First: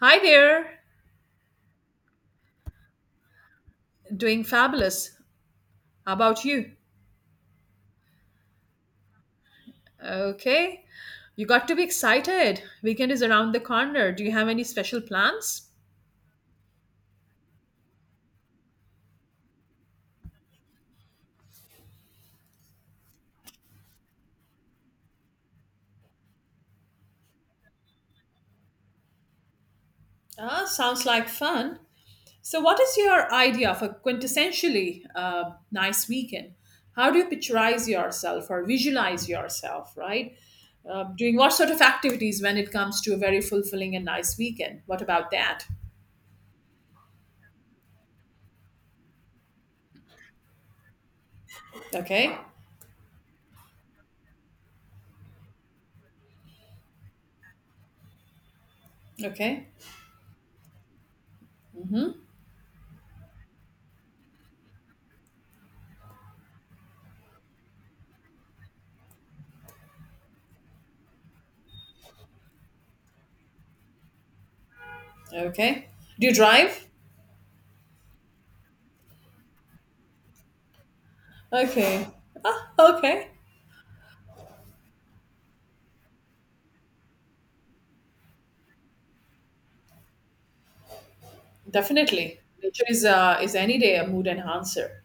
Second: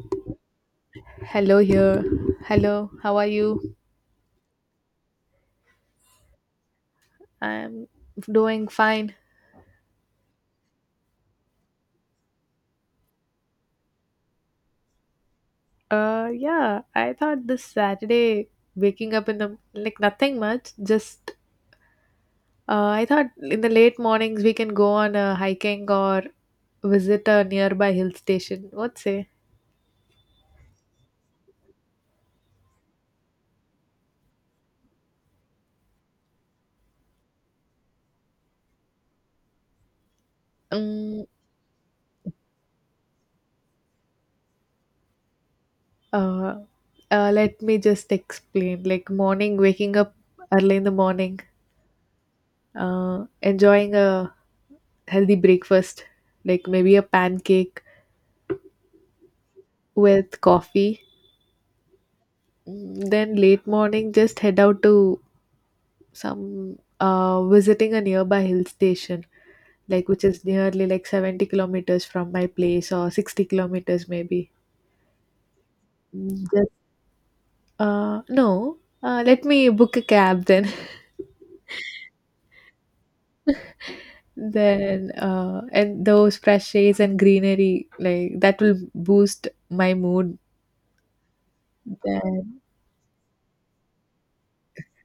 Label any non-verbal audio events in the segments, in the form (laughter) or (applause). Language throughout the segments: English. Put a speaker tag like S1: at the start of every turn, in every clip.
S1: Hi there.
S2: Hello here. Hello, how are you?
S1: Doing fabulous. How about you?
S2: I'm doing fine.
S1: Okay. You got to be excited. Weekend is around the corner. Do you have any special plans?
S2: Yeah, I thought this Saturday waking up in the, like, nothing much, just I thought in the late mornings we can go on a hiking or visit a nearby hill station. What say?
S1: Ah, sounds like fun. So, what is your idea of a quintessentially nice weekend? How do you picturize yourself or visualize yourself, right?
S2: Um
S1: Doing what sort of activities when it comes to a very fulfilling and nice weekend? What about that?
S2: uh, Let me just explain. Like morning waking up early in the morning,
S1: Okay,
S2: enjoying a healthy breakfast, like maybe a pancake
S1: okay,
S2: with coffee. Then late morning, just head out to some visiting a nearby hill station, like which is nearly like 70 kilometers from my place or 60 kilometers maybe.
S1: okay. Do you
S2: Mm, Just
S1: drive?
S2: No, let me book a cab then. (laughs)
S1: Okay, okay.
S2: Then and those fresh shades and greenery, like that will boost my mood.
S1: Definitely.
S2: Then
S1: Nature is any day a mood enhancer.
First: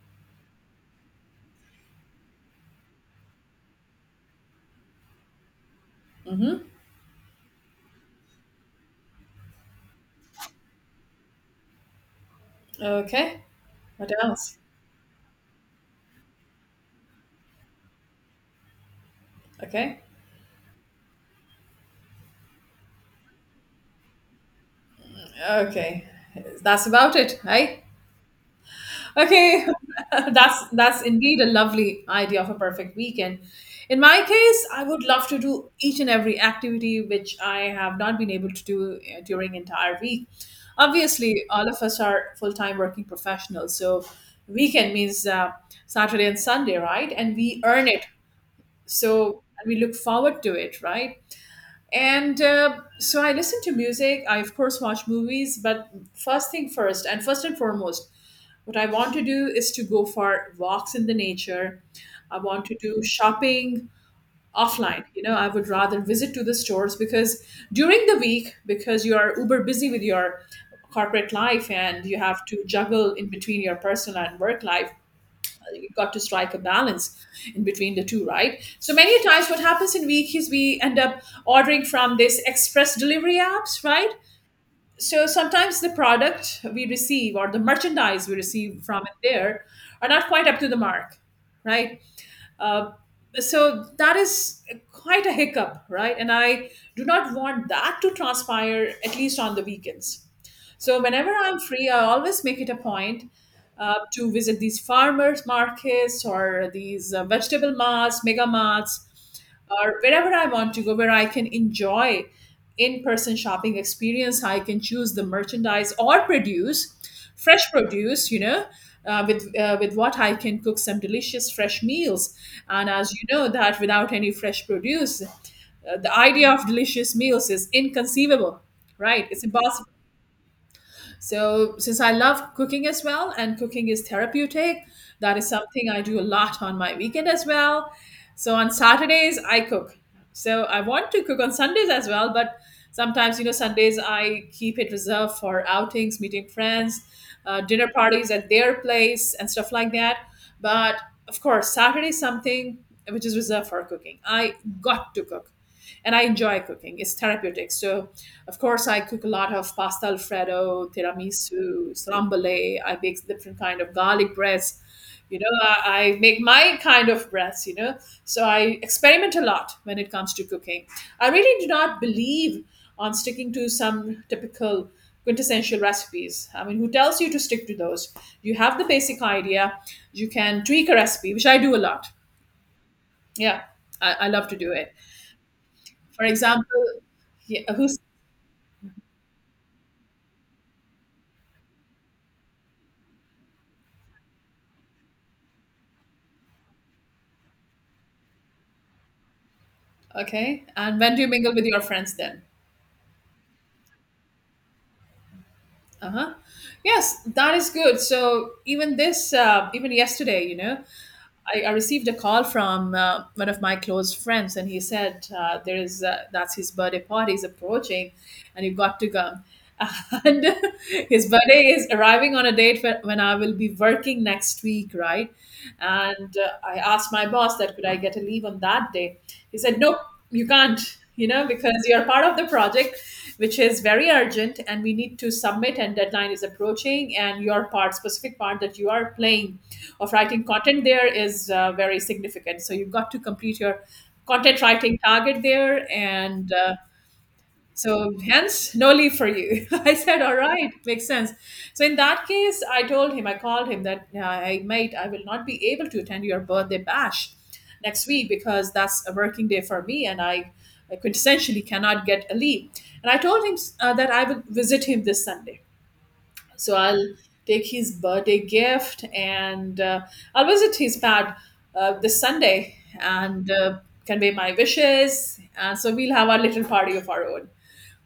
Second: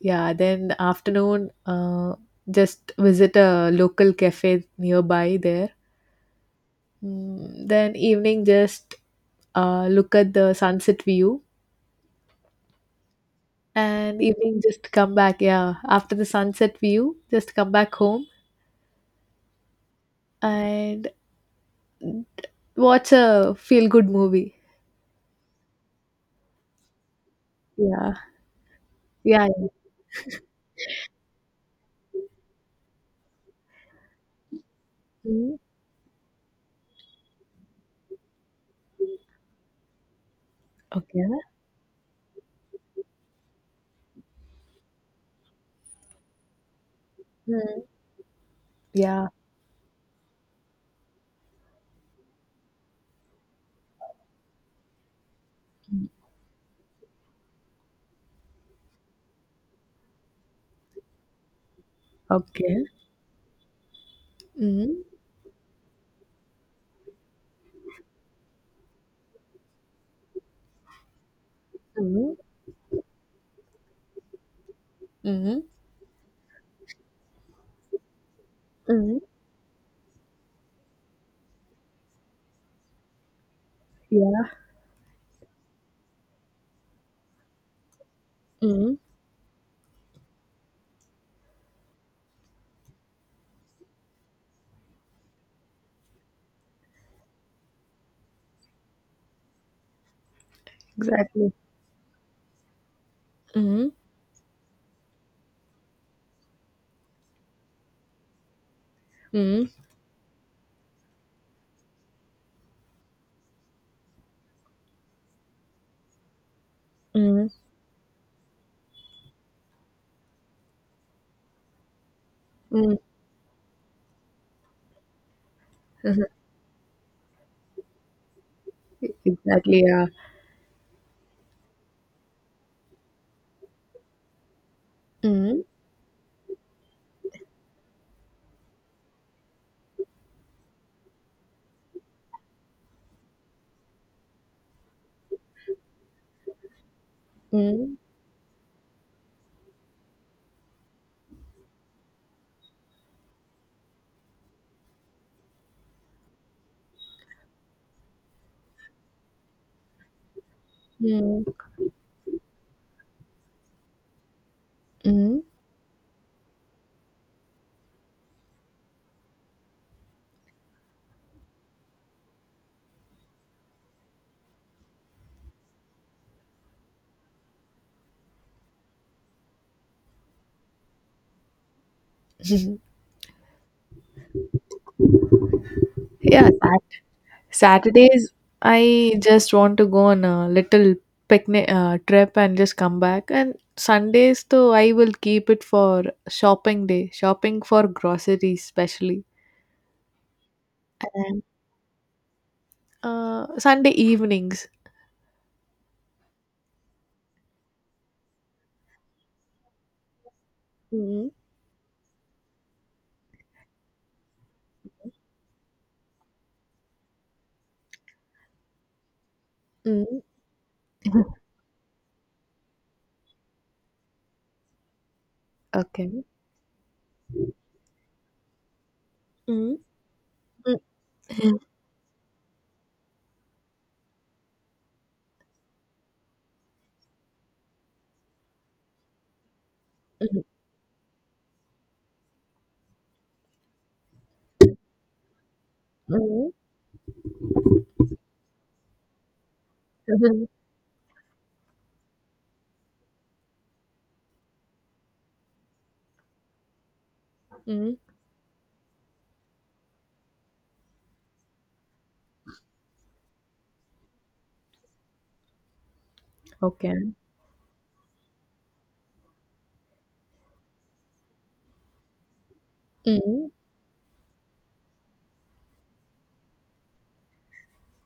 S2: yeah, then afternoon, just visit a local cafe nearby there. Then evening just look at the sunset view,
S1: Okay. What
S2: and
S1: else?
S2: evening just come back, yeah, after the sunset view just come back home
S1: Okay.
S2: and watch a feel good movie.
S1: Okay. That's about it, right?
S2: Yeah. Yeah,
S1: Okay.
S2: yeah.
S1: (laughs) That's indeed a lovely idea of a perfect weekend. In my case, I would love to
S2: Mhm.
S1: do each and every activity which I have not been able to do during entire week.
S2: Okay.
S1: Obviously, all of us are full-time working professionals, so weekend means Saturday and Sunday, right? And we
S2: Mhm.
S1: earn it.
S2: Yeah.
S1: So we look forward to it, right? And so I listen to music. I, of course, watch movies, but first thing first, and first and foremost, what I want to do is to go for walks in the nature. I want to
S2: Okay.
S1: do shopping
S2: Mm-hmm.
S1: offline. You know, I would rather visit to the stores because during the week, because you are uber busy with your corporate life and you
S2: Mm-hmm.
S1: have to juggle in between your personal and work life,
S2: Mm-hmm.
S1: you've got to strike a balance in between the two, right? So
S2: Mm-hmm.
S1: many times, what happens in week is we end up ordering from this express delivery apps, right?
S2: Yeah.
S1: So sometimes the product we receive or the merchandise we receive
S2: Mm-hmm.
S1: from it there are not quite up to the mark, right? Uh, so that is quite a hiccup, right? And I do not want that to transpire at least on the weekends. So whenever
S2: Exactly.
S1: I'm free, I always make it a point
S2: Mm-hmm.
S1: to visit these farmers markets or these vegetable marts, mega marts,
S2: Mm-hmm.
S1: or wherever I want to go, where I can enjoy in-person shopping experience. I can choose the merchandise or produce,
S2: Mm-hmm.
S1: fresh produce, you know, with what I can cook some delicious fresh meals. And as you know, that without any fresh produce, the
S2: Mm-hmm.
S1: idea of delicious meals is inconceivable,
S2: (laughs)
S1: right? It's
S2: Exactly.
S1: impossible.
S2: Yeah.
S1: So, since I love cooking as well, and cooking is therapeutic, that is
S2: Mm-hmm.
S1: something I do a lot on my weekend as well. So, on Saturdays, I cook. So, I want to cook on Sundays as well, but sometimes, you know, Sundays I keep it reserved for outings, meeting friends, dinner
S2: Mm-hmm.
S1: parties at their place, and stuff like that. But of course, Saturday is something which is reserved for cooking. I got to cook and I enjoy cooking. It's therapeutic. So, of course, I cook a lot of pasta alfredo, tiramisu, strambole. I bake different kind of garlic breads. You
S2: Mm-hmm.
S1: know, I make my kind of breads. You know, so I experiment a lot when it comes to cooking. I really do not believe on sticking to some typical quintessential recipes. I mean, who tells you to stick to those? You have the basic idea. You can tweak a recipe, which I do a lot.
S2: (laughs)
S1: Yeah, I love to do it. For
S2: Yeah.
S1: example, yeah, who's
S2: Saturdays, I just want to go on a little picnic trip and just come back. And Sundays, though, I will keep it for shopping day, shopping for groceries, especially.
S1: okay? And when do you
S2: And
S1: mingle with your friends then?
S2: Sunday evenings.
S1: Uh huh. Yes, that is good. So even this, even yesterday, you know,
S2: Mm.
S1: I received a call from one of my close friends, and he said there is that's his birthday party is approaching, and you got to come. (laughs)
S2: Mm.
S1: And his
S2: (laughs)
S1: birthday is arriving on a date when I will be working next week, right?
S2: Okay.
S1: And I asked my boss that could I get a leave on that day. He said
S2: Mm.
S1: nope, you
S2: Mm.
S1: can't, you
S2: (laughs)
S1: know,
S2: Mm.
S1: because you're part of the project which is very urgent and we need to submit and deadline is approaching and your part specific part that you are playing of writing content there is very significant, so you've got to complete your content writing target there
S2: Mm.
S1: and so hence, no leave for you. (laughs) I
S2: (laughs)
S1: said, all
S2: Mm.
S1: right, makes sense. So in that case, I told him, I called him that, I mate, I will not be able to attend your birthday bash
S2: Mm.
S1: next week because that's a working day for me and I quintessentially cannot get a leave. And I told him that I will visit him this Sunday. So I'll
S2: Okay.
S1: take his birthday gift and I'll visit his pad this Sunday and
S2: Mm.
S1: convey my wishes. And so we'll have our little party of our own.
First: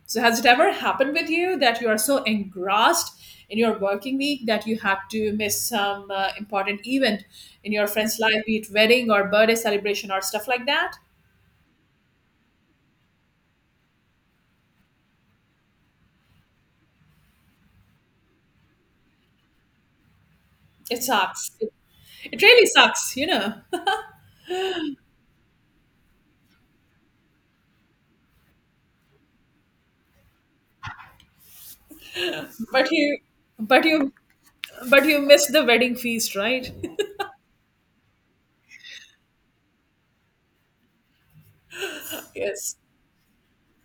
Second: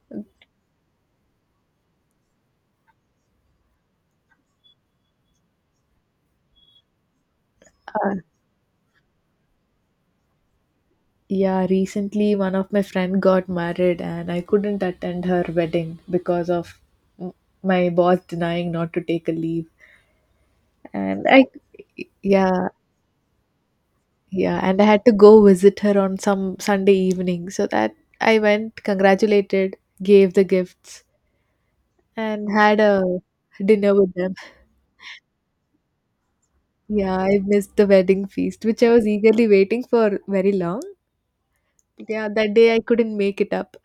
S1: So, has it ever happened with you that you are so engrossed in your working week that you had to miss some important event in your
S2: Uh,
S1: friend's life, be it wedding or birthday celebration or stuff like that?
S2: Yeah, recently one of my friend got married and I couldn't attend her wedding because of m- my boss denying not to take a leave.
S1: It
S2: And I
S1: sucks. It really
S2: Yeah,
S1: sucks, you know. (laughs)
S2: yeah, and I had to go visit her on some Sunday evening. So that I went, congratulated, gave the gifts and had
S1: But
S2: a
S1: you, but
S2: dinner
S1: you,
S2: with them.
S1: but you missed the wedding feast, right?
S2: Yeah, I missed the wedding feast, which I was eagerly waiting for very long. Yeah,
S1: (laughs)
S2: that day
S1: Yes.
S2: I couldn't make it up.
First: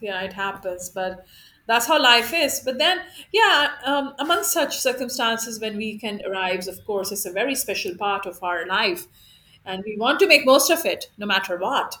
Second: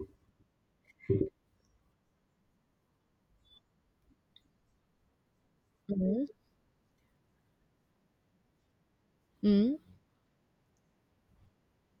S1: Yeah, it happens, but that's how life is. But then, yeah, among such circumstances, when weekend
S2: Mm.
S1: arrives, of course it's a very special part of our life
S2: Mm.
S1: and we want to make most of it no matter what.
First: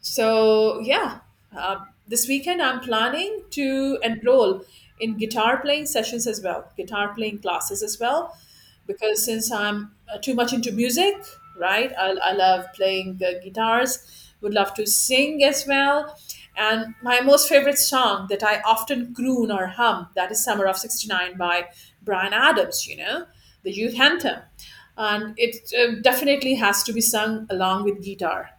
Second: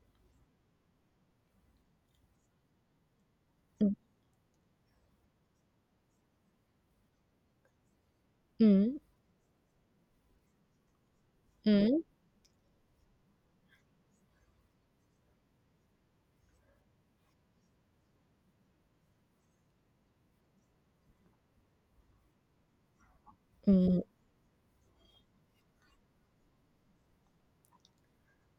S1: So yeah, uh, this weekend I'm planning
S2: Mm.
S1: to enroll in guitar playing sessions as well, guitar playing classes as well,
S2: Mm.
S1: because since I'm too much into music, right?
S2: Mm.
S1: I love playing the guitars. Would love to sing as well. And my most favorite song that I often croon or hum, that is "Summer of '69" by Brian Adams. You know, the youth
S2: Mm.
S1: anthem, and it definitely has to be sung along with guitar,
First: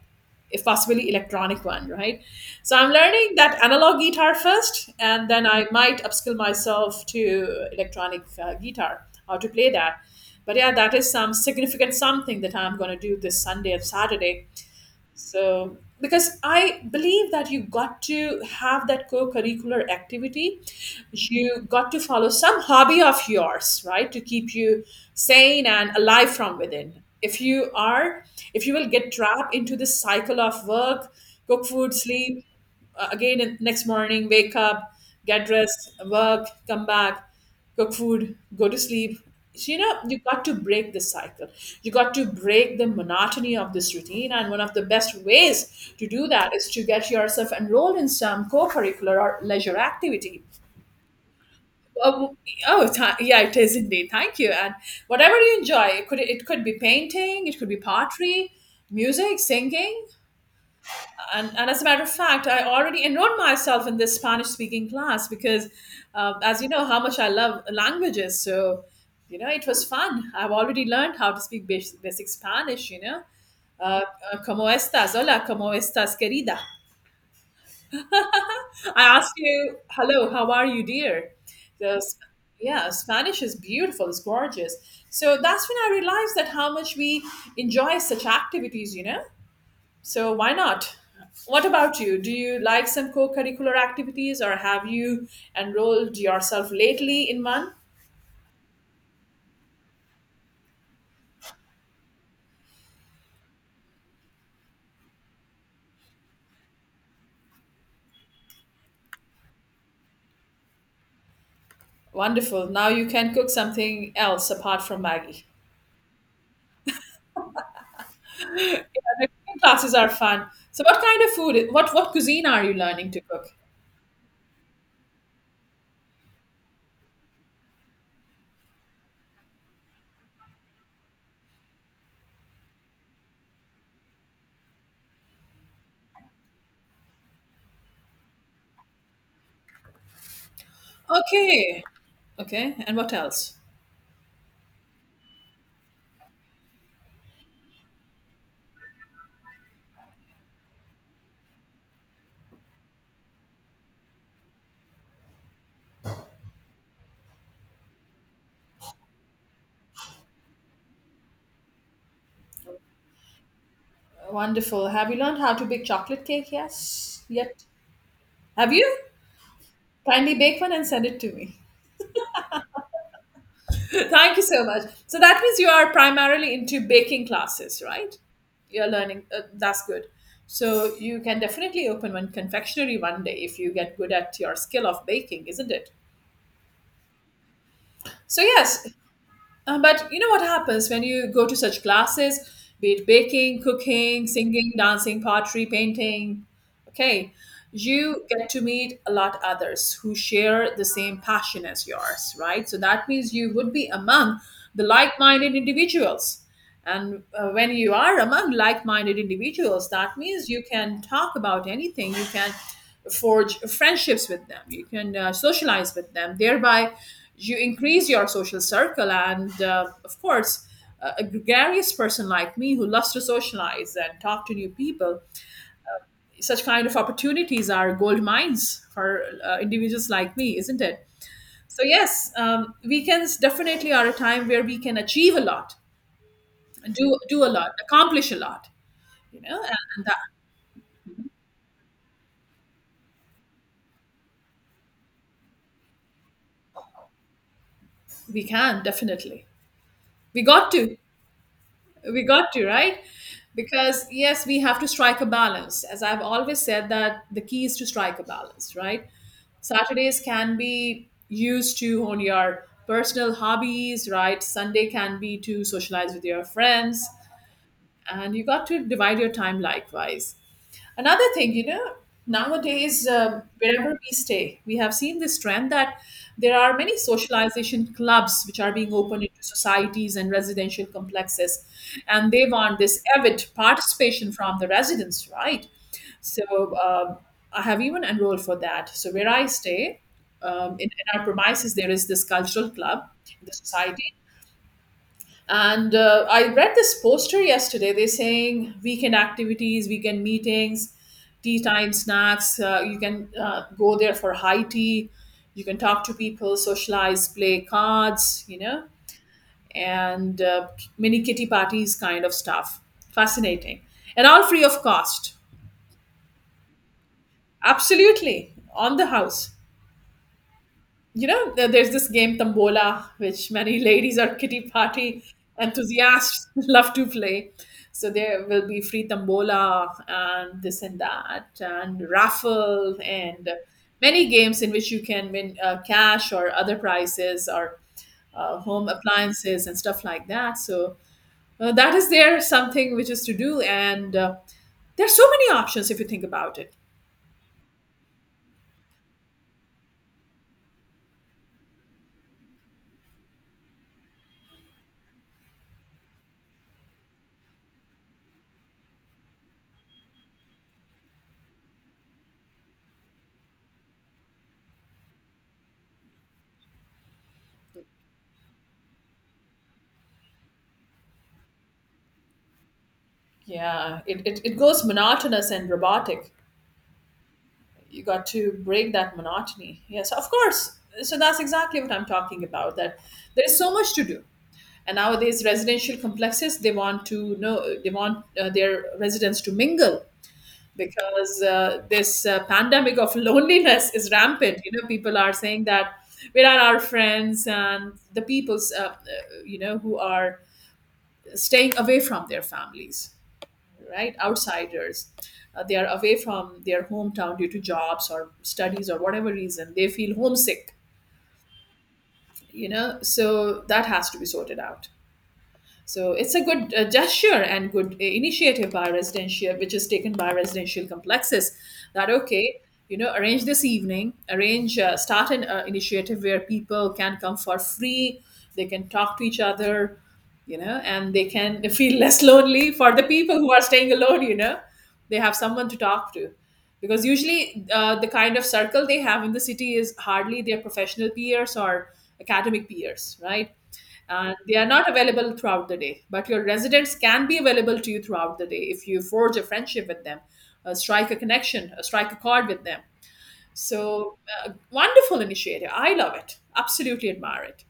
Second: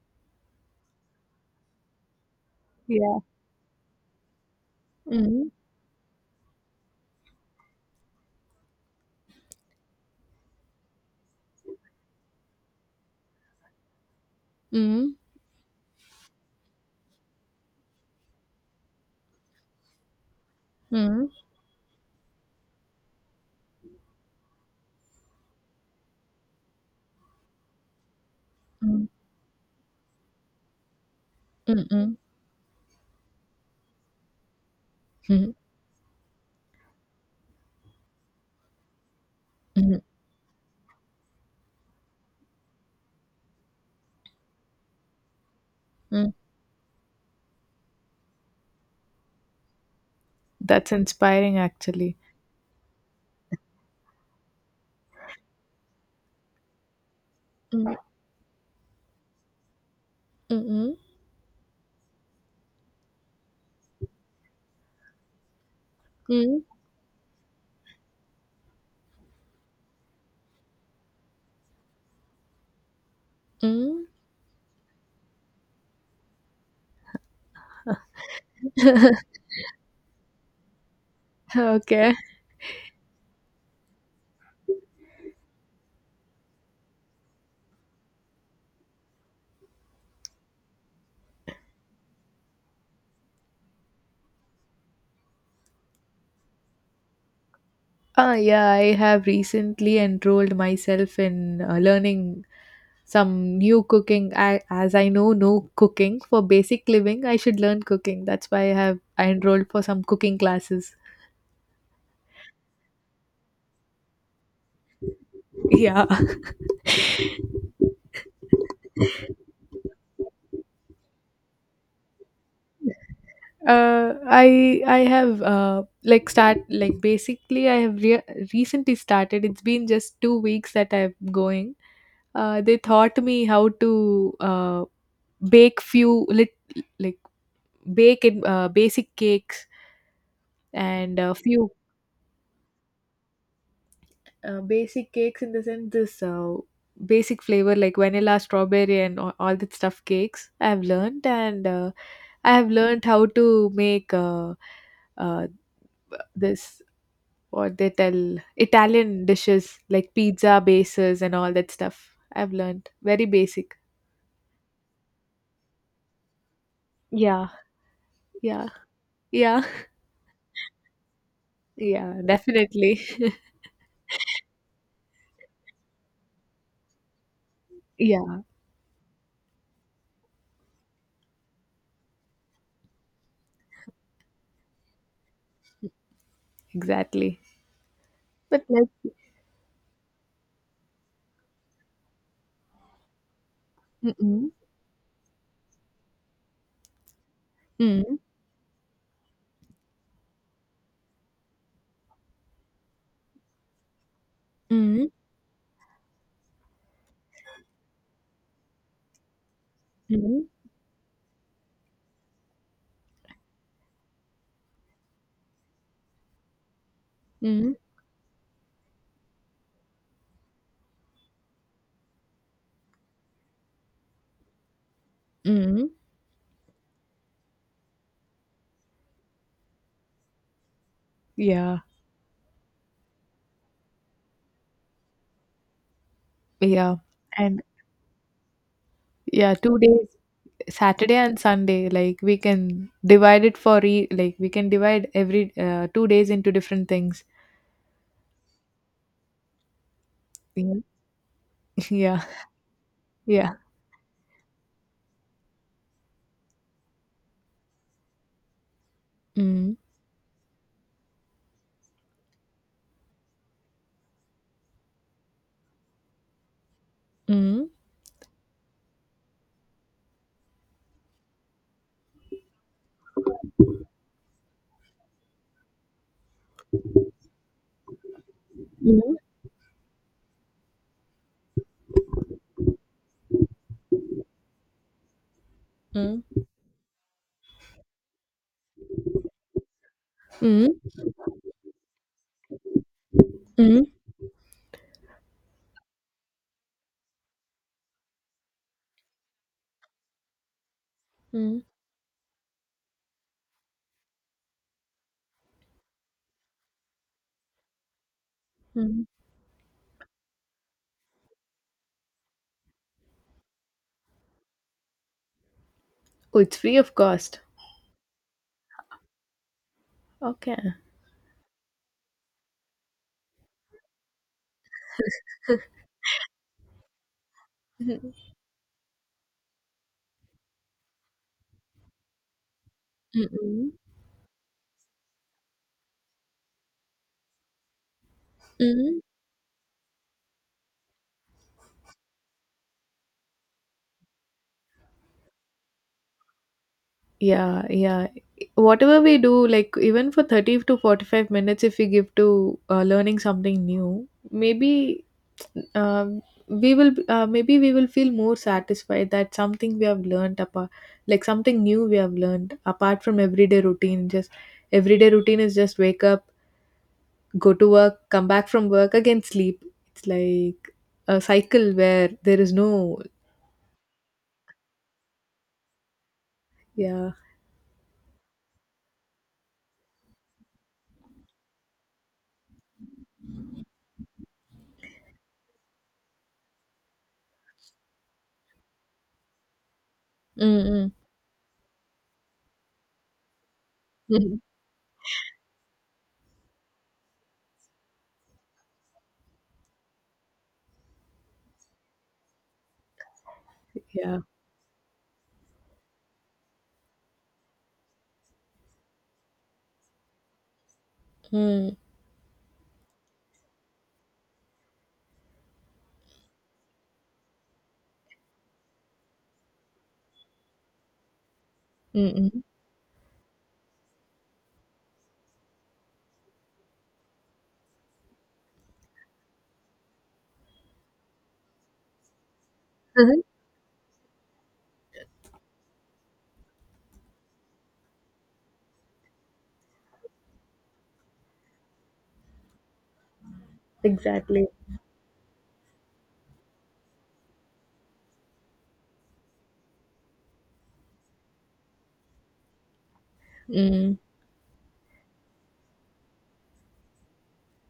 S1: if possibly electronic one, right? So I'm
S2: Yeah.
S1: learning that analog guitar first, and then
S2: Mhm.
S1: I might upskill myself to electronic guitar, how to play that. But yeah, that is some significant something that I'm going to do this Sunday and Saturday,
S2: Mhm.
S1: so, because I believe that you got to have that co curricular activity,
S2: Mhm.
S1: you got to follow some hobby of yours, right, to keep you sane and alive from within. If you are, if you will
S2: Mhm.
S1: get trapped into this cycle of work, cook food,
S2: Mhm.
S1: sleep, again next morning wake up, get
S2: Mhm.
S1: dressed, work, come back, cook food, go to sleep. So, you know,
S2: Mhm.
S1: you got to break this cycle, you got to break the monotony of this routine, and one of the best ways to do
S2: Mhm.
S1: that is to get yourself enrolled in some co-curricular or leisure activity.
S2: That's inspiring, actually.
S1: Oh, yeah, it is indeed. Thank you. And whatever you enjoy, it could be painting, it could be
S2: Mm.
S1: pottery, music, singing.
S2: Mhm.
S1: And as a matter of fact, I already enrolled myself in this Spanish speaking class because, as
S2: Mhm.
S1: you know, how much I love languages. So, you know, it was fun. I've already learned how to speak basic, basic Spanish, you know. Uh,
S2: Mhm.
S1: ¿Cómo estás? Hola, ¿cómo estás, querida? I asked
S2: (laughs)
S1: you, hello, how are you, dear? So,
S2: Okay.
S1: s- yeah, Spanish is beautiful, it's gorgeous. So that's when I realized that how much we enjoy such activities, you know? So why not? What about you? Do you like some co-curricular activities or have you enrolled yourself lately in one?
S2: Ah, yeah, I have recently enrolled myself in learning some new cooking. I, as I know no cooking for basic living, I should learn cooking. That's why I enrolled for some cooking classes.
S1: Wonderful. Now you can cook something else apart from Maggie. (laughs)
S2: (laughs) Yeah.
S1: Yeah, the cooking classes are fun. So what kind of food, what cuisine are you learning to cook?
S2: I have, like start like basically I have recently started. It's been just 2 weeks that I'm going. They taught me how to bake few lit- like bake in basic cakes and a few
S1: Okay. Okay. And what else?
S2: basic cakes in the sense this. Basic flavor like vanilla, strawberry, and all that stuff cakes I have learned. And I have learned how to make uh this what they tell Italian dishes like pizza bases and all that stuff. I've learned very basic.
S1: Wonderful. Have you learned how to bake chocolate cake? Yes.
S2: Yeah,
S1: Yet.
S2: yeah,
S1: Have you?
S2: yeah,
S1: Kindly bake one and send it to me.
S2: (laughs) yeah, definitely.
S1: Thank you so much. So that means you are primarily into baking
S2: (laughs)
S1: classes, right?
S2: Yeah,
S1: You're learning. That's good. So you can definitely open one confectionery one day if you get good at your skill of baking, isn't it?
S2: exactly.
S1: So
S2: But,
S1: yes,
S2: like.
S1: but you know what happens when you go to such classes, be it baking, cooking,
S2: Mm-mm.
S1: singing, dancing, pottery, painting, okay,
S2: Mm-mm.
S1: you get to meet a lot others who share the same passion as yours, right? So that means you would be among the
S2: Mm-mm.
S1: like-minded individuals. And when you are among like minded individuals, that
S2: Mm-mm.
S1: means you can talk about anything, you can forge friendships with them, you can socialize with them. Thereby, you
S2: Mm-mm.
S1: increase your social circle. And of course, a gregarious person like me who loves to socialize and talk to new people,
S2: Mm-mm.
S1: such kind of opportunities are gold mines for individuals like me, isn't it?
S2: Yeah,
S1: So, yes, weekends definitely are a time where we can achieve a lot,
S2: yeah,
S1: do a
S2: and,
S1: lot, accomplish a lot, you
S2: yeah,
S1: know, and,
S2: two
S1: and
S2: days,
S1: that
S2: Saturday and Sunday. Like we can divide it for e- like we can divide every 2 days into different things.
S1: we can definitely. We got
S2: Yeah,
S1: to,
S2: (laughs)
S1: we
S2: yeah,
S1: got to, right?
S2: yeah.
S1: Because yes, we have to strike a balance. As I've always said, that the key is to strike a balance, right?
S2: Mm-mm.
S1: Saturdays can be used to on your personal hobbies, right? Sunday can be to socialize with your friends,
S2: Mm-mm.
S1: and you got to divide your time likewise. Another thing, you know, nowadays, wherever we stay, we have seen this trend that there are many socialization clubs which are being opened into societies and residential complexes. And they want this avid participation from the residents, right?
S2: Mm-mm.
S1: So um, I have even enrolled for that. So where I stay,
S2: Mm.
S1: in our premises, there is this cultural club in the
S2: Mm.
S1: society, and I read this poster yesterday. They're saying weekend activities, weekend meetings, tea
S2: Mm.
S1: time snacks. You can go there for high tea. You can talk to people, socialize, play cards, you know,
S2: Mm.
S1: and mini kitty parties kind of stuff. Fascinating. And all free of cost.
S2: Oh, it's free of cost.
S1: Absolutely. On the house.
S2: Okay.
S1: You know, there's this game Tambola, which many (laughs) ladies or kitty party enthusiasts (laughs) love to play. So
S2: Mhm.
S1: there will be free Tambola and this and that, and raffle, and
S2: Mm-mm.
S1: many games in which you can win cash or other prizes or home
S2: Mm.
S1: appliances and stuff like that. So that is there something which is to do, and there are so many options if you think about it.
S2: Yeah, yeah. Whatever we do, like even for 30 to 45 minutes, if we give to learning something new, maybe, um, we will feel more satisfied that something we have learned apart, like something new we have learned apart from everyday routine. Just everyday routine is just wake up, go to work, come back from work, again sleep. It's like a cycle where there is no.
S1: Yeah, it goes monotonous and robotic.
S2: Yeah.
S1: You got to break that monotony, yes, of course. So that's exactly what I'm talking about, that there's so much to do. And nowadays residential complexes, they want to know, they want their residents to mingle,
S2: Mm. Mm.
S1: because this pandemic of (laughs) loneliness is
S2: Mm.
S1: rampant. You know, people are saying that where are our friends and the people's you know, who are staying away from their families,
S2: (laughs)
S1: right?
S2: Yeah.
S1: Outsiders, they are away from their hometown due to jobs or studies or whatever reason. They feel homesick,
S2: Mm.
S1: you know, so that has to be sorted out. So it's a good gesture and good initiative by residential, which is taken by residential complexes. That
S2: Mm. Mm.
S1: okay, you know, arrange this evening, arrange start an initiative where people can come for free, they can talk to each other, you know, and they can (laughs) feel less lonely. For the
S2: Mhm.
S1: people who are staying alone, you know, they have someone to talk to. Because usually the kind of circle they have in the city is hardly their professional peers or academic peers, right? And
S2: Exactly.
S1: they are not available throughout the day, but your residents can be available to you throughout the day if you forge a friendship with them, strike a connection, strike a chord with them.
S2: Mm.
S1: So wonderful initiative, I love it, absolutely admire it.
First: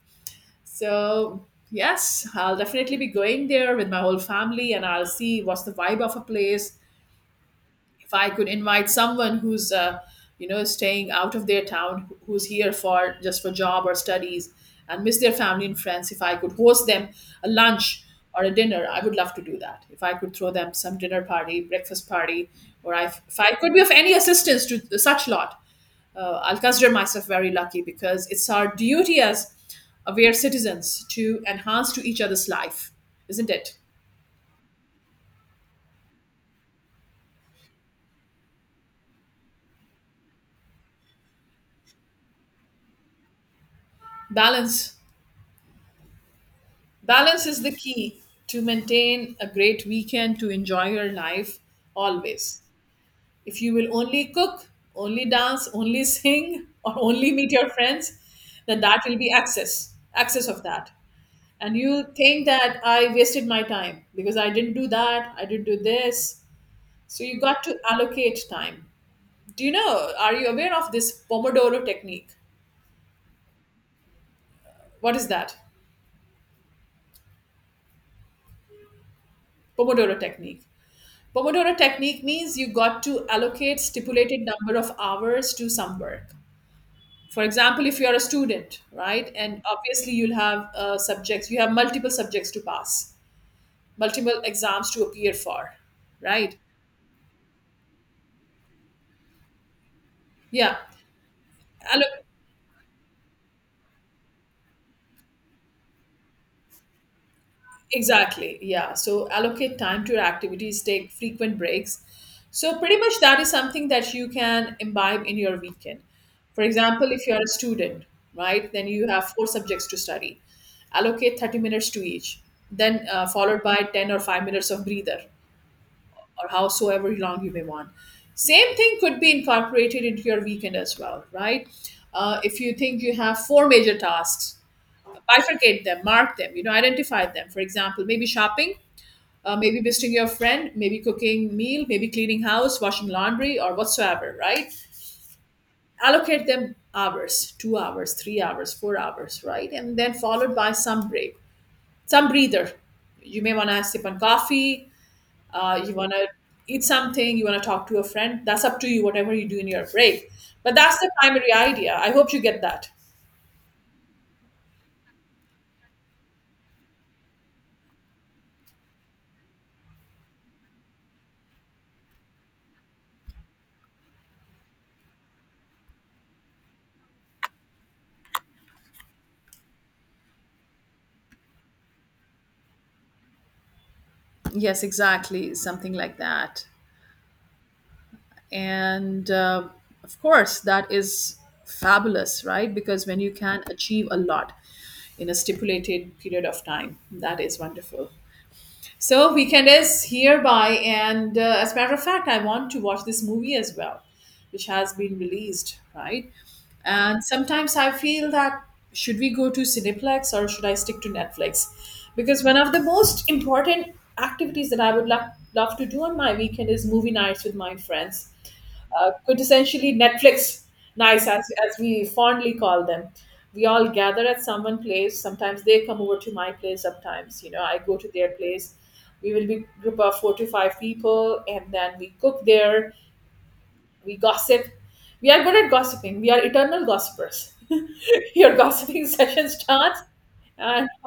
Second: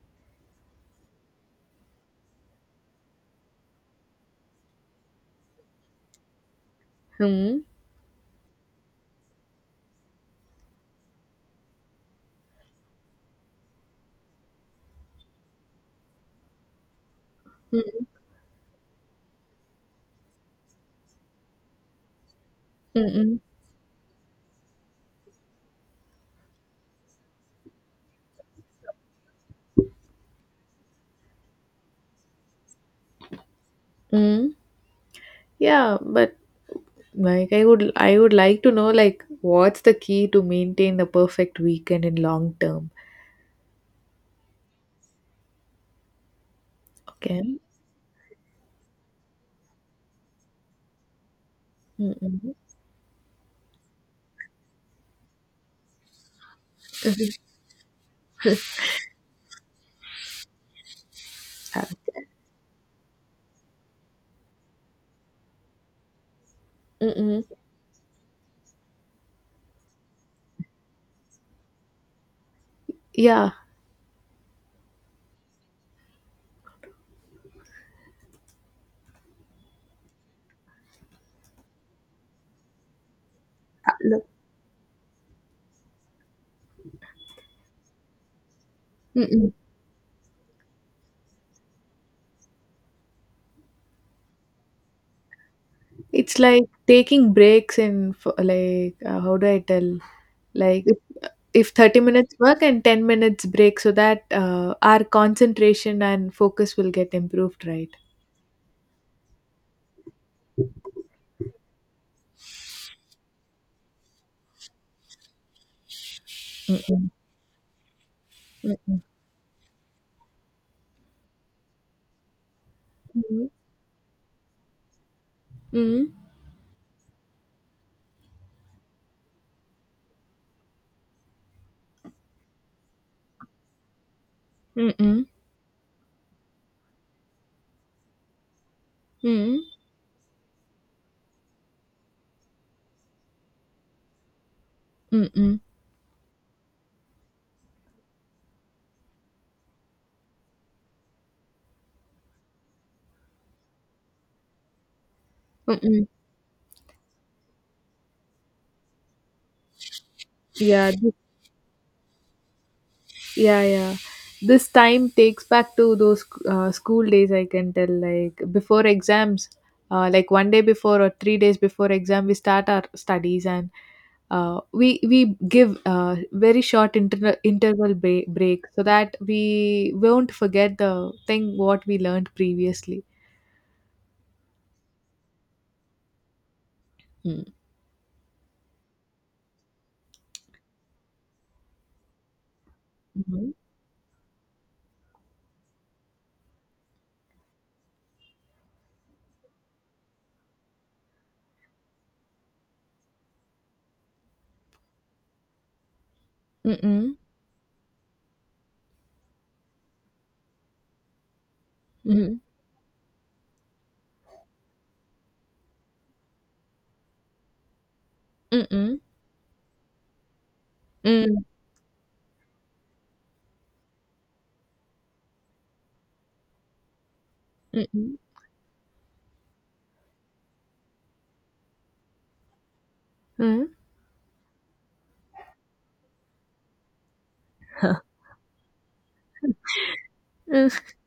S1: So yes, I'll definitely be going there with my whole family, and I'll see what's the vibe of a place.
S2: Mm.
S1: If I could invite someone who's you know, staying out of their town, who's here for just for job or studies and miss their family and friends, if I could host them a lunch
S2: Mm.
S1: or a dinner, I would love to do that. If I could throw them some dinner party, breakfast party, or
S2: Mm.
S1: if
S2: Mm.
S1: I could be of any assistance to such lot, I'll consider myself very lucky, because it's our duty as aware citizens to enhance to each other's life, isn't it?
S2: Mm. Yeah, but, like, I would like to know, like, what's the key to maintain the perfect weekend in long term.
S1: Balance. Balance
S2: Okay.
S1: is the key to maintain a great weekend, to enjoy your life
S2: Mm-mm.
S1: always. If you will only cook, only dance, only (laughs) sing, or only
S2: Mhm.
S1: meet your friends, then that will be excess, excess of that. And you
S2: Okay.
S1: think that I wasted my time because I didn't do that, I didn't do this. So you
S2: Mm-mm.
S1: got to allocate time. Do you know, are you aware of this Pomodoro technique?
S2: Yeah.
S1: What is that? Pomodoro technique. Pomodoro technique means you got to allocate
S2: Uh,
S1: stipulated number of hours to some work. For example, if you're a student, right,
S2: Look.
S1: and obviously you'll have subjects, you have multiple subjects to pass, multiple exams to appear for,
S2: It's
S1: right?
S2: like taking breaks and for, like, how do I tell?
S1: Yeah.
S2: Like, if 30
S1: Allo-
S2: minutes work and 10 minutes break so that our concentration and focus will get improved, right?
S1: Exactly. Yeah. So allocate time to your activities, take frequent breaks. So pretty much that is something that you can imbibe in your weekend. For
S2: Mm-mm.
S1: example, if you are a student, right, then
S2: Mm-mm.
S1: you have four subjects to study. Allocate 30 minutes to each, then followed by 10 or 5 minutes of breather
S2: Mm-mm.
S1: or howsoever long you may want. Same thing could be incorporated into your weekend as well, right? If you think you have four major tasks,
S2: Mm-mm.
S1: bifurcate them, mark them, you know, identify them. For example, maybe shopping,
S2: Mm-mm.
S1: maybe visiting your friend, maybe cooking meal, maybe cleaning house, washing laundry, or whatsoever, right?
S2: Mm-mm.
S1: Allocate them hours, 2 hours, 3 hours, 4 hours, right? And then followed by some break, some breather. You may want to sip on coffee, you
S2: Mm-mm.
S1: want to eat something, you want to talk to a friend. That's up to you, whatever you do in your break. But
S2: Yeah,
S1: that's the
S2: this
S1: primary idea. I hope you get that.
S2: Yeah, yeah. This time takes back to those school days, I can tell. Like before exams, like one day before or 3 days before exam, we start our studies and we give very short interval break so that we won't forget the thing what we learned previously.
S1: Yes, exactly. Something like that.
S2: Mm.
S1: And of course, that is fabulous, right? Because when you
S2: Mhm.
S1: can achieve a lot in a stipulated period of time, that is wonderful. So weekend is hereby, and as a matter of fact, I want to watch this movie as well, which has been released, right?
S2: Mm-mm.
S1: And sometimes I feel that should we go to cineplex or should I stick to Netflix?
S2: Mhm.
S1: Because one of the most important activities that I would love to do on my weekend is movie nights with my friends,
S2: Mm-mm.
S1: quintessentially Netflix nice,
S2: Mm.
S1: as we fondly call them. We all gather at someone place. Sometimes they come over to my place. Sometimes, you know, I go to
S2: Mm-mm.
S1: their place. We will be group of four to five people, and then we cook there.
S2: Mm.
S1: We gossip. We are good at gossiping. We are eternal gossipers.
S2: (laughs)
S1: (laughs) Your gossiping session starts,
S2: Mm.
S1: and (laughs)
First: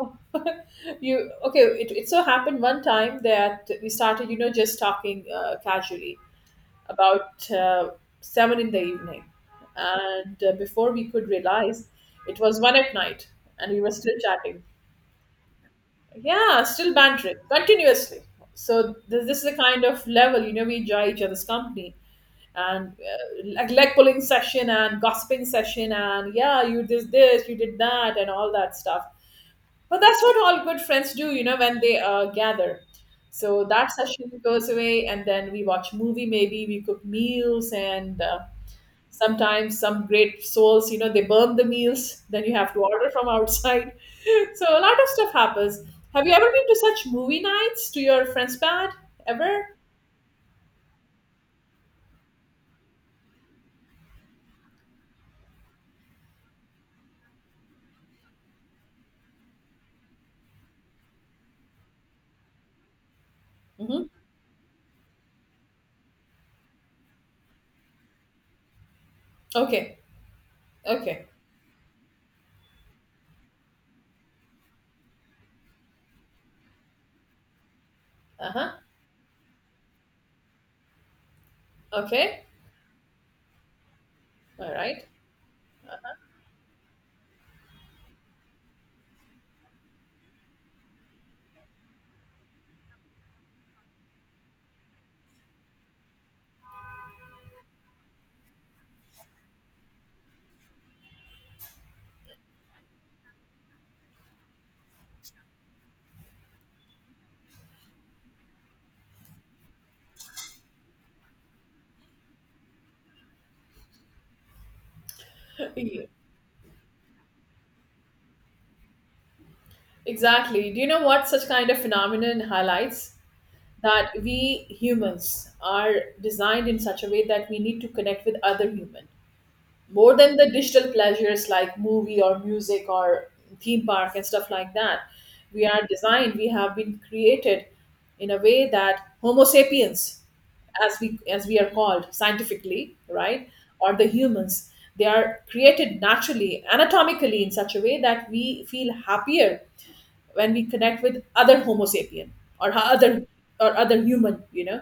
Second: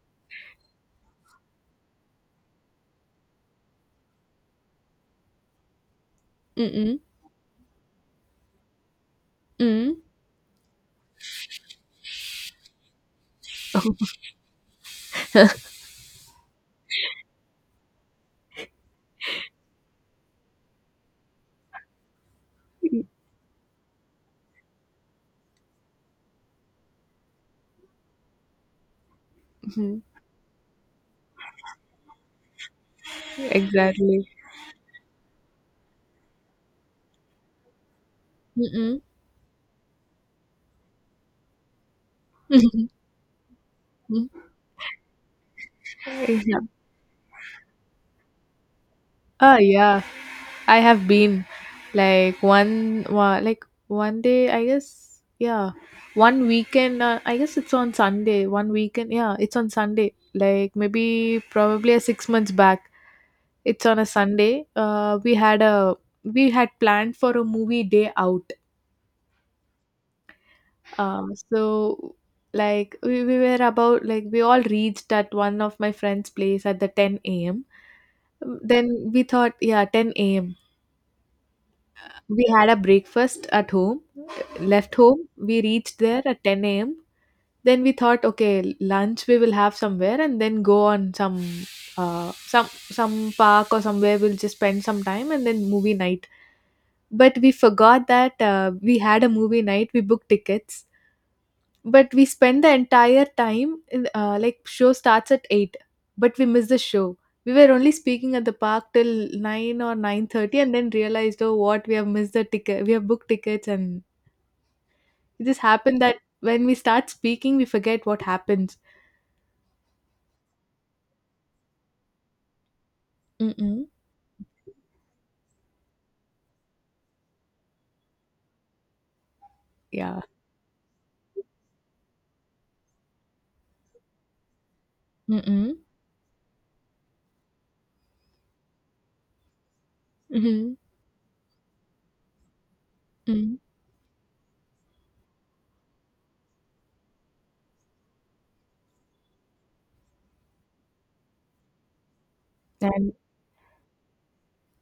S1: you okay. It so happened one time that we started, you know, just talking casually
S2: Mm-mm.
S1: about seven in the evening,
S2: Mm.
S1: and before we could realize, it was one at night, and we were still chatting. Yeah, still bantering continuously. So this is the kind of level, you know, we enjoy each other's company, and like leg pulling session and gossiping session and yeah you did this, you did that, and all that stuff. But
S2: Mhm.
S1: that's what all good friends do, you know, when they gather.
S2: (laughs)
S1: So that
S2: Exactly.
S1: session goes away, and then we watch movie, maybe we cook meals, and
S2: Mm-mm.
S1: sometimes some great souls, you know, they burn the meals, then you have to
S2: (laughs)
S1: order from outside. (laughs) So a lot of stuff happens. Have you ever
S2: Yeah.
S1: been to such movie nights to your friend's pad? Ever?
S2: Oh yeah. I have been, like, one one day, I guess, yeah, one weekend, I guess it's on Sunday, one weekend, yeah, it's on Sunday, like maybe probably a 6 months back, it's on a
S1: Hmm.
S2: Sunday. We had planned for a movie day out.
S1: Okay. Okay.
S2: So, like, we were about like we all reached at one of my friend's place at the 10 a.m.
S1: Uh-huh.
S2: Then we thought, yeah, 10 a.m.
S1: Okay.
S2: We had a breakfast at home,
S1: All
S2: left
S1: right.
S2: home. We reached there at 10 a.m. Then we thought, okay, lunch we will have somewhere and then go on some park or somewhere we'll just spend some time and then movie night. But we forgot that we had a movie night. We booked tickets. But we spend the entire time in, like, show starts at 8, but we missed the show. We were only speaking at the park till 9 or 9:30 and then realized, oh, what we have missed the ticket. We have booked tickets and it just happened that
S1: (laughs)
S2: when we start speaking we forget what happens.
S1: Exactly. Do you know what such kind of phenomenon highlights?
S2: Mm-mm.
S1: That we humans are designed in such a way that we need to connect with other human more
S2: Yeah.
S1: than the digital pleasures like movie or music or theme park and stuff like that. We
S2: Mm-mm.
S1: are designed, we have been created in a way that homo sapiens,
S2: Mm-hmm.
S1: as we are called scientifically, right,
S2: Mm.
S1: or the humans, they are created naturally anatomically in such a way that we feel happier when we connect with other homo sapien or
S2: And
S1: other, or other human, you know.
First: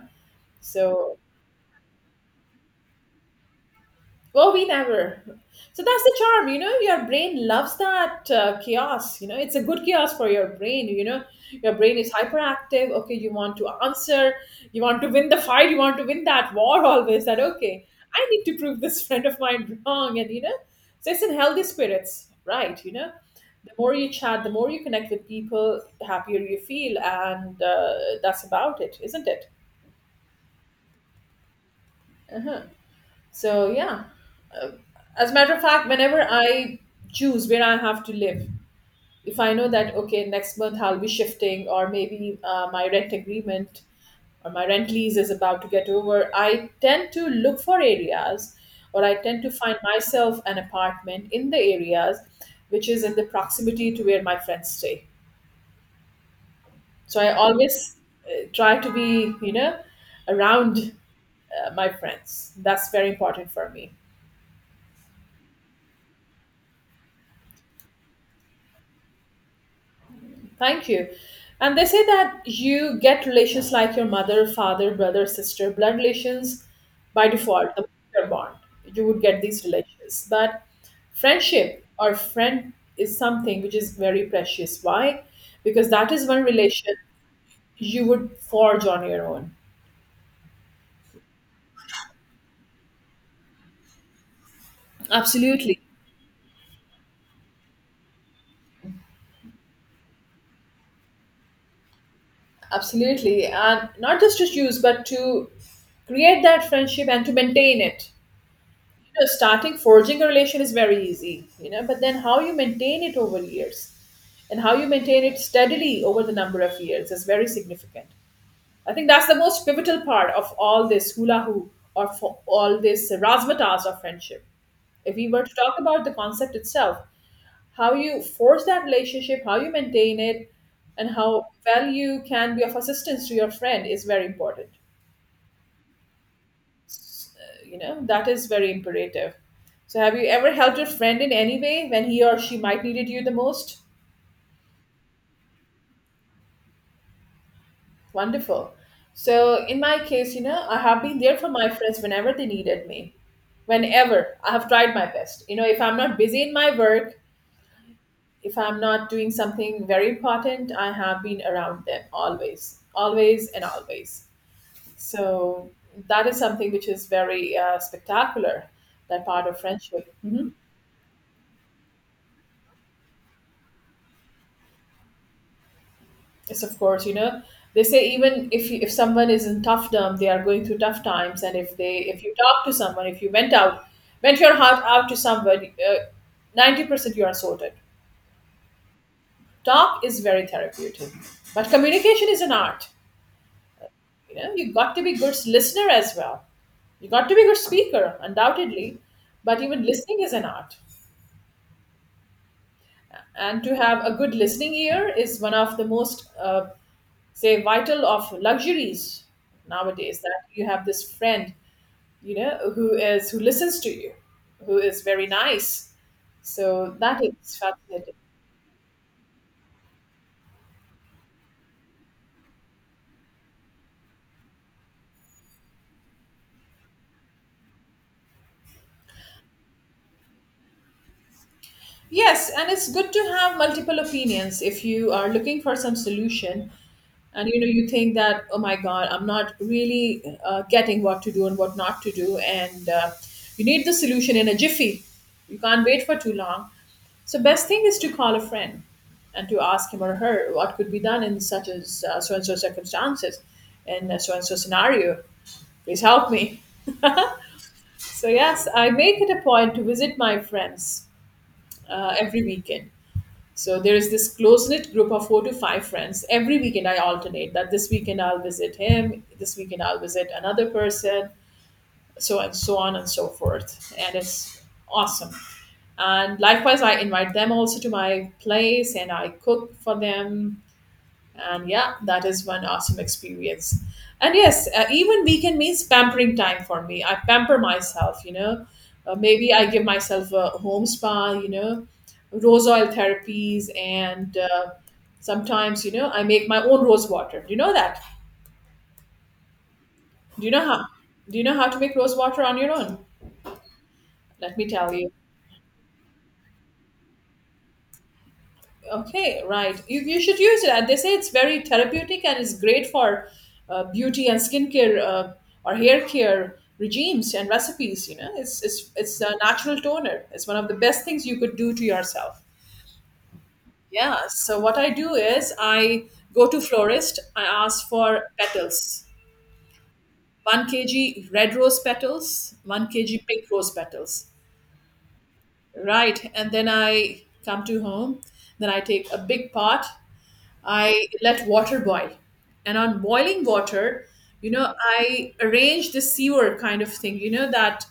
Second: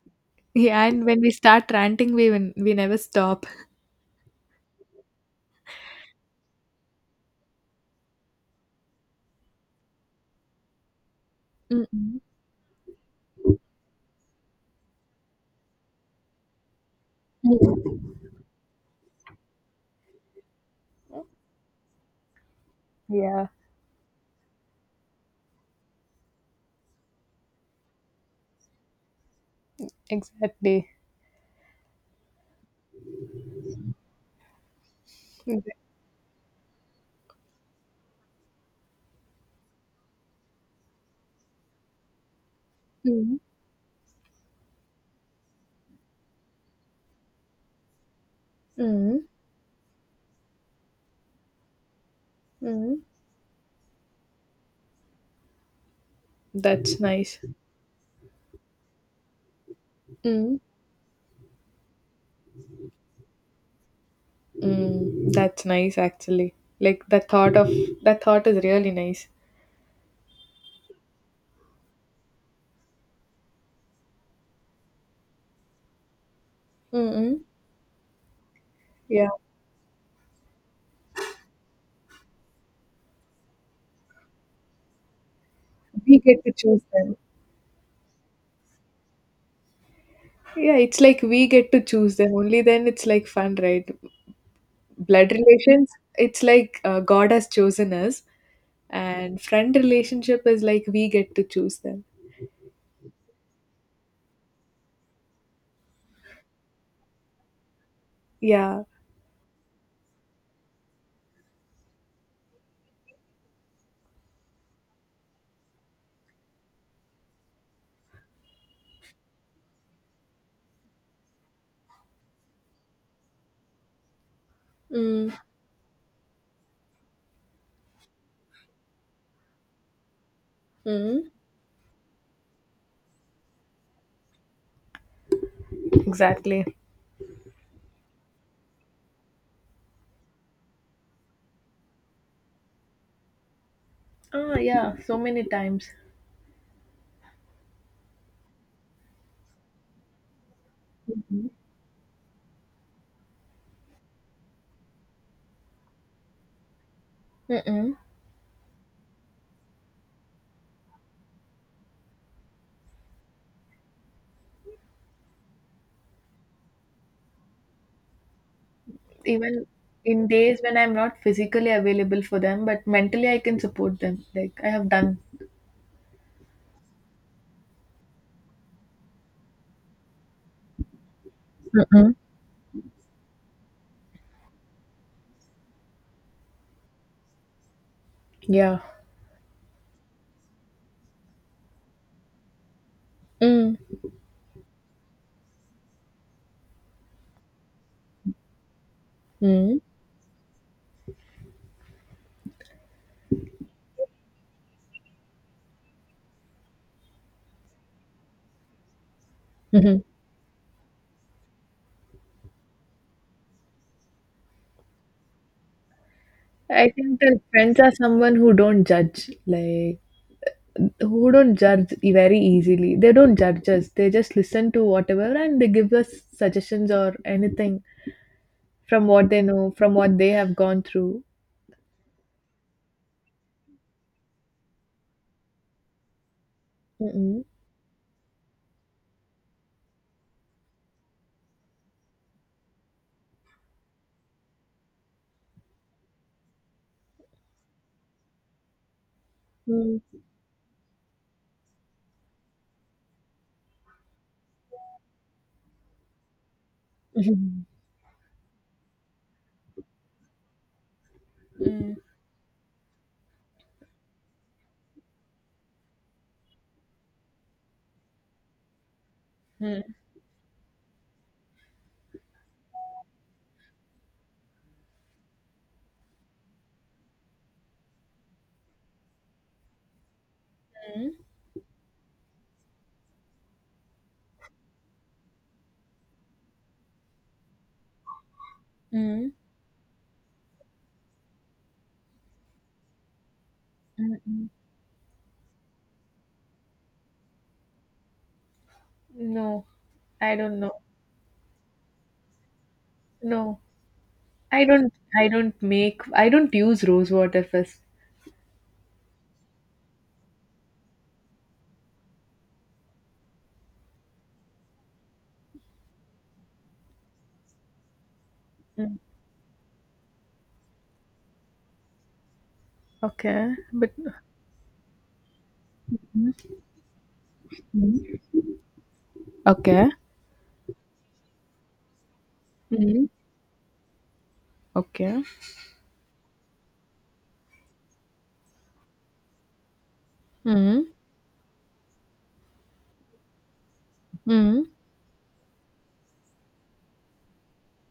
S2: yeah, and
S1: So
S2: when we start ranting, we even, we never stop.
S1: oh, we never. So that's the charm, you know. Your brain loves that chaos. You know, it's a good chaos for your brain. You know, your brain is
S2: Mm-mm.
S1: hyperactive. Okay, you want to answer, you want to win the fight, you want to win that war. Always that okay.
S2: Mm.
S1: I need to prove this (laughs) friend of mine wrong, and you know, so it's in healthy spirits, right? You know,
S2: Yeah,
S1: the more you chat, the more you connect with people, the happier you feel, and that's about it, isn't it?
S2: exactly.
S1: Uh-huh. So yeah. As a matter of
S2: Exa-
S1: fact, whenever I choose where I have to live, if I know that, okay, next month I'll be shifting, or maybe my rent
S2: Mm.
S1: agreement or my rent lease is about to get over, I tend to look for areas, or I
S2: Mm.
S1: tend to find myself an apartment in the areas which
S2: Mm.
S1: is in the proximity to where my friends stay.
S2: That's
S1: So I
S2: nice.
S1: always try to be, you know,
S2: Mm.
S1: around my friends. That's very important for me.
S2: That's nice, actually. Like, the thought of that thought is really nice.
S1: Thank you. And they say that you get relations like your mother, father, brother, sister, blood relations by
S2: Mm-mm.
S1: default, the mother bond. You would
S2: Yeah,
S1: get these relations. But friendship or friend is something which is very precious. Why? Because that
S2: we
S1: is one
S2: get to choose
S1: relation
S2: them.
S1: you would forge on your own.
S2: Yeah, it's like we get to choose them. Only then it's like fun, right? Blood
S1: Absolutely.
S2: relations, it's like, God has chosen us, and friend relationship is like we get to choose them.
S1: Absolutely. And not just to choose, but to create that friendship and to maintain it.
S2: Yeah,
S1: Starting forging a relation is very easy, but then how you maintain it over years and how you maintain it steadily over the number of years is very significant. I think that's the most pivotal part of all this hula hoop or for all this razzmatazz of friendship. If we
S2: mm.
S1: were to talk about the concept itself, how you forge that relationship, how you maintain it, and
S2: Hmm.
S1: how well you can be of assistance to your friend is very important.
S2: Exactly.
S1: You know, that is very imperative. So have you ever helped your friend in any way when he or she might needed you the most?
S2: Ah, yeah, so many times.
S1: Wonderful. So in my case, you know, I have been there for
S2: Mhm.
S1: my friends whenever they needed me. Whenever I have tried my best, you know, if I'm not busy in my work,
S2: Mm-mm.
S1: if I'm not doing something very important, I have been around them always, always, and always. So that is something which is very spectacular, that part of
S2: Even
S1: friendship.
S2: in
S1: Mhm.
S2: days when I'm not physically available for them, but mentally I can support them. Like I have done.
S1: Yes, of course, you know, they say even if someone is in toughdom, they are going through tough times, and
S2: Mm-mm.
S1: if you talk to someone, if you went out, went your heart out to someone, 90% you are sorted.
S2: Yeah.
S1: Talk is very therapeutic, but communication is an art.
S2: Mm.
S1: You know, you got to be good listener as well. You got to be a good speaker, undoubtedly, but
S2: Mm.
S1: even listening is an art. And to have a good listening ear is one of the most say vital of luxuries
S2: Mm-hmm.
S1: nowadays, that you have this friend, you know, who is who listens to you, who is very nice.
S2: I
S1: So
S2: think
S1: that
S2: that
S1: is
S2: friends are
S1: fascinating.
S2: someone who don't judge, like who don't judge very easily. They don't judge us. They just listen to whatever and they give us suggestions or anything from what they know, from what they have gone through.
S1: Yes, and it's good to have multiple opinions if you are looking for some solution.
S2: Mm-mm.
S1: And you know, you think that oh my god, I'm not really getting what to do and what not to do, and you need the solution in a jiffy. You can't wait for too long. So best thing is to call a friend and to ask him
S2: Mm.
S1: or her what could be done in such as so and so circumstances, in so and so scenario. Please help me.
S2: Mm.
S1: (laughs) So yes, I make it a point to visit my friends every weekend. So there is this close knit group of 4 to 5 friends. Every weekend I alternate that this weekend I'll visit him, this weekend
S2: Mm.
S1: I'll visit another person, so and so on and so forth. And it's awesome. And likewise, I invite them also to my place and I cook for them,
S2: Mm.
S1: and yeah, that is one awesome experience. And yes, even weekend means pampering time for me. I pamper myself, you know.
S2: Mm.
S1: Maybe I give myself a home spa, you know, rose oil therapies,
S2: Mm.
S1: and
S2: Mm.
S1: sometimes, you know, I make my own rose water. Do you know that?
S2: No, I
S1: Do you
S2: don't
S1: know
S2: know.
S1: how? Do you know how to make rose water on your own?
S2: No.
S1: Let
S2: I
S1: me
S2: don't
S1: tell you.
S2: I don't use rose water 1st.
S1: Okay, right. You should use it. And they say it's very therapeutic and it's great for beauty and skincare, or hair care regimes and recipes. You know, it's, it's,
S2: Mm.
S1: it's a natural toner. It's one of the best things you could do to yourself.
S2: Okay, but.
S1: Yeah. So what I do is I go
S2: Mm-hmm.
S1: to florist. I ask for petals,
S2: Okay.
S1: 1 kg red rose petals, one
S2: Mm-hmm.
S1: kg pink rose petals.
S2: Okay.
S1: Right. And then I come to home. Then I take a big pot.
S2: Mm.
S1: I let water boil. And on boiling water, you
S2: Mm.
S1: know, I arrange the sewer kind of thing, you know, that,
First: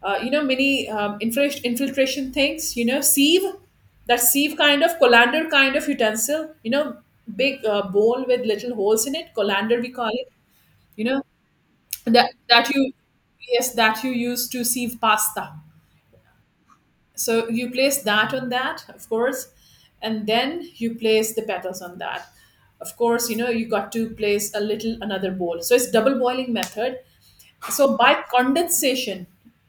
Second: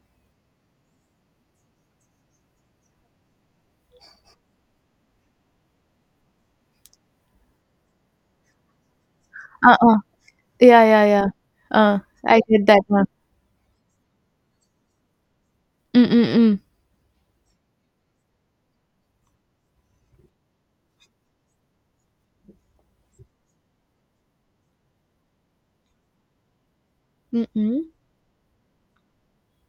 S1: you know, many infiltration things, you know, sieve, that sieve kind of colander kind of utensil, you know, big bowl with little holes in it,
S2: Uh
S1: colander we
S2: uh.
S1: call it,
S2: Yeah, yeah,
S1: you know,
S2: yeah. Uh,
S1: that,
S2: I get
S1: that
S2: that
S1: you,
S2: one.
S1: yes, that you use to sieve pasta.
S2: Mm. Mm. Mm.
S1: So you place that on that, of course, and then you place the petals on that. Of course, you know, you got to place a little another bowl. So it's double boiling method.
S2: Mm.
S1: So by condensation,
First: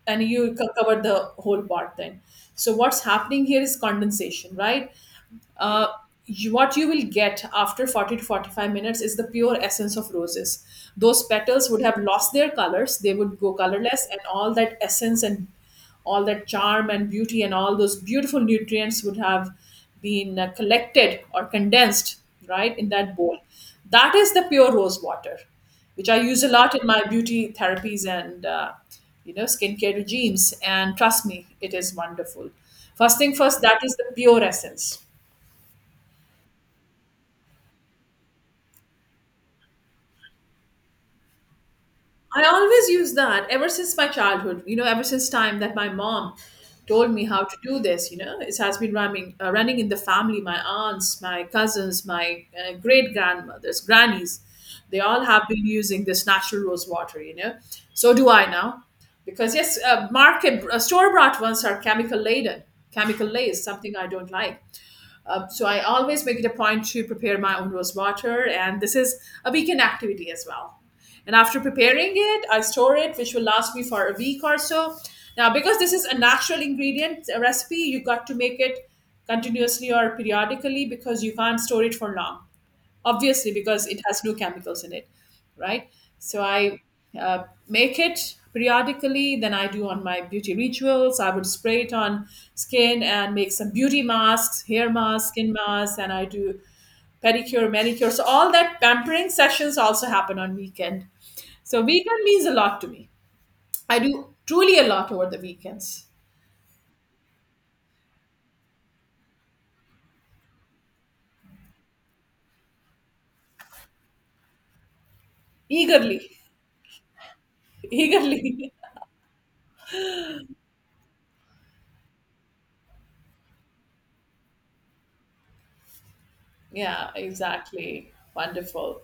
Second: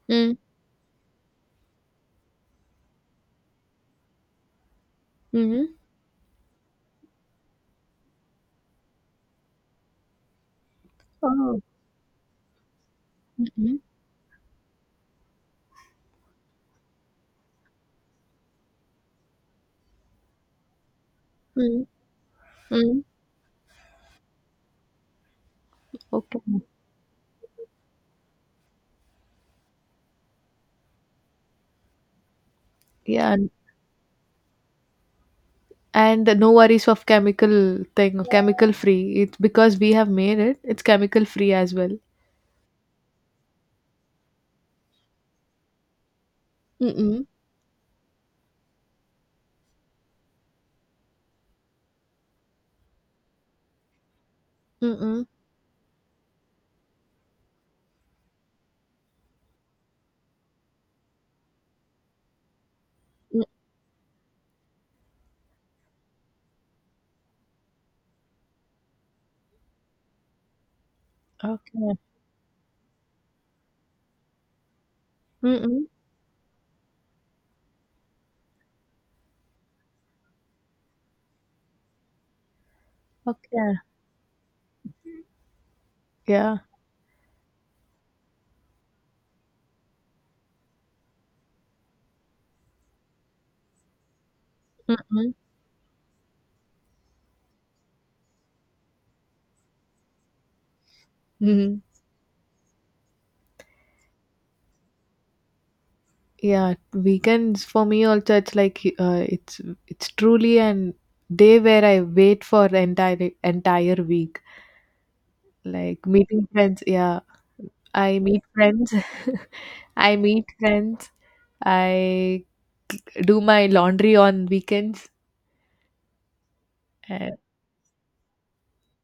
S1: and
S2: Mm.
S1: you cover the whole part then. So what's happening here is condensation, right?
S2: Mm.
S1: uh, you- what you will get after 40 to 45 minutes is the pure essence of roses. Those
S2: Oh.
S1: petals would have lost their colors, they would
S2: Mm.
S1: go
S2: Mm.
S1: colorless, and all that essence and all that charm and beauty and all those beautiful nutrients would have been collected or condensed right in
S2: Mm.
S1: that bowl. That is the pure rose water, which I
S2: Okay.
S1: use a lot in my beauty therapies, and you know, skincare regimes, and trust me it is wonderful. First
S2: Yeah,
S1: thing
S2: and,
S1: first, that is the pure essence.
S2: and no worries of chemical thing, chemical free. It's because we have made it. It's chemical free as well.
S1: I always use that ever since my childhood, you know, ever since time that my mom
S2: Mm.
S1: told me
S2: Mm.
S1: how to do this, you know, it has been running, running in the family. My aunts, my cousins, my great grandmothers, grannies,
S2: Mm.
S1: they all
S2: Mm.
S1: have been using this natural rose water, you know. So do I now. Because, yes, market store bought ones are chemical laden, chemical laced, something I don't like. So I always make it a point to prepare my own rose water, and this is a weekend activity as well. And after
S2: Okay.
S1: preparing it, I store it, which will last me for a week or so. Now,
S2: Mm.
S1: because
S2: Mm.
S1: this is a natural ingredient a recipe, you got to make it continuously or periodically, because you can't store it for long, obviously,
S2: Okay.
S1: because it has no chemicals in it, right? So
S2: Yeah.
S1: I make it periodically. Then I do on my beauty rituals, I would spray it on skin and make some beauty masks, hair masks,
S2: Mhm.
S1: skin masks, and I do pedicure, manicure. So all that pampering sessions also happen on weekend.
S2: Mhm.
S1: So weekend means a lot to me. I do truly a lot over the weekends.
S2: Yeah, weekends for me also it's like, it's truly an day where I wait for the entire week. Like
S1: Eagerly.
S2: meeting friends, yeah.
S1: (laughs)
S2: I meet
S1: Eagerly.
S2: friends. (laughs) I meet friends. I do my laundry on weekends.
S1: Yeah,
S2: And
S1: exactly. Wonderful.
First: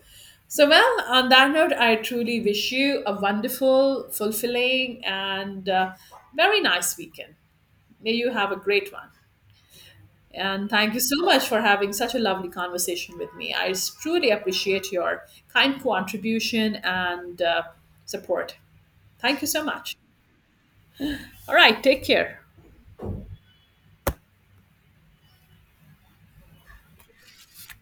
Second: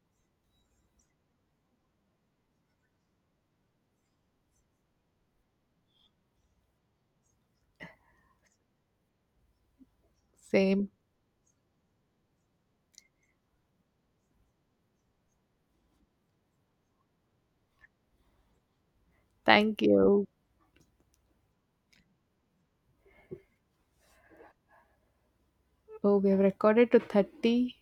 S1: So, well, on that note, I truly wish you a wonderful, fulfilling, and very nice weekend. May you have a great one. And
S2: same.
S1: thank you so much for having such a lovely conversation with me. Truly appreciate your kind contribution and support. Thank you so
S2: Thank
S1: much.
S2: you.
S1: All right, take care.
S2: Oh, we have recorded to 30.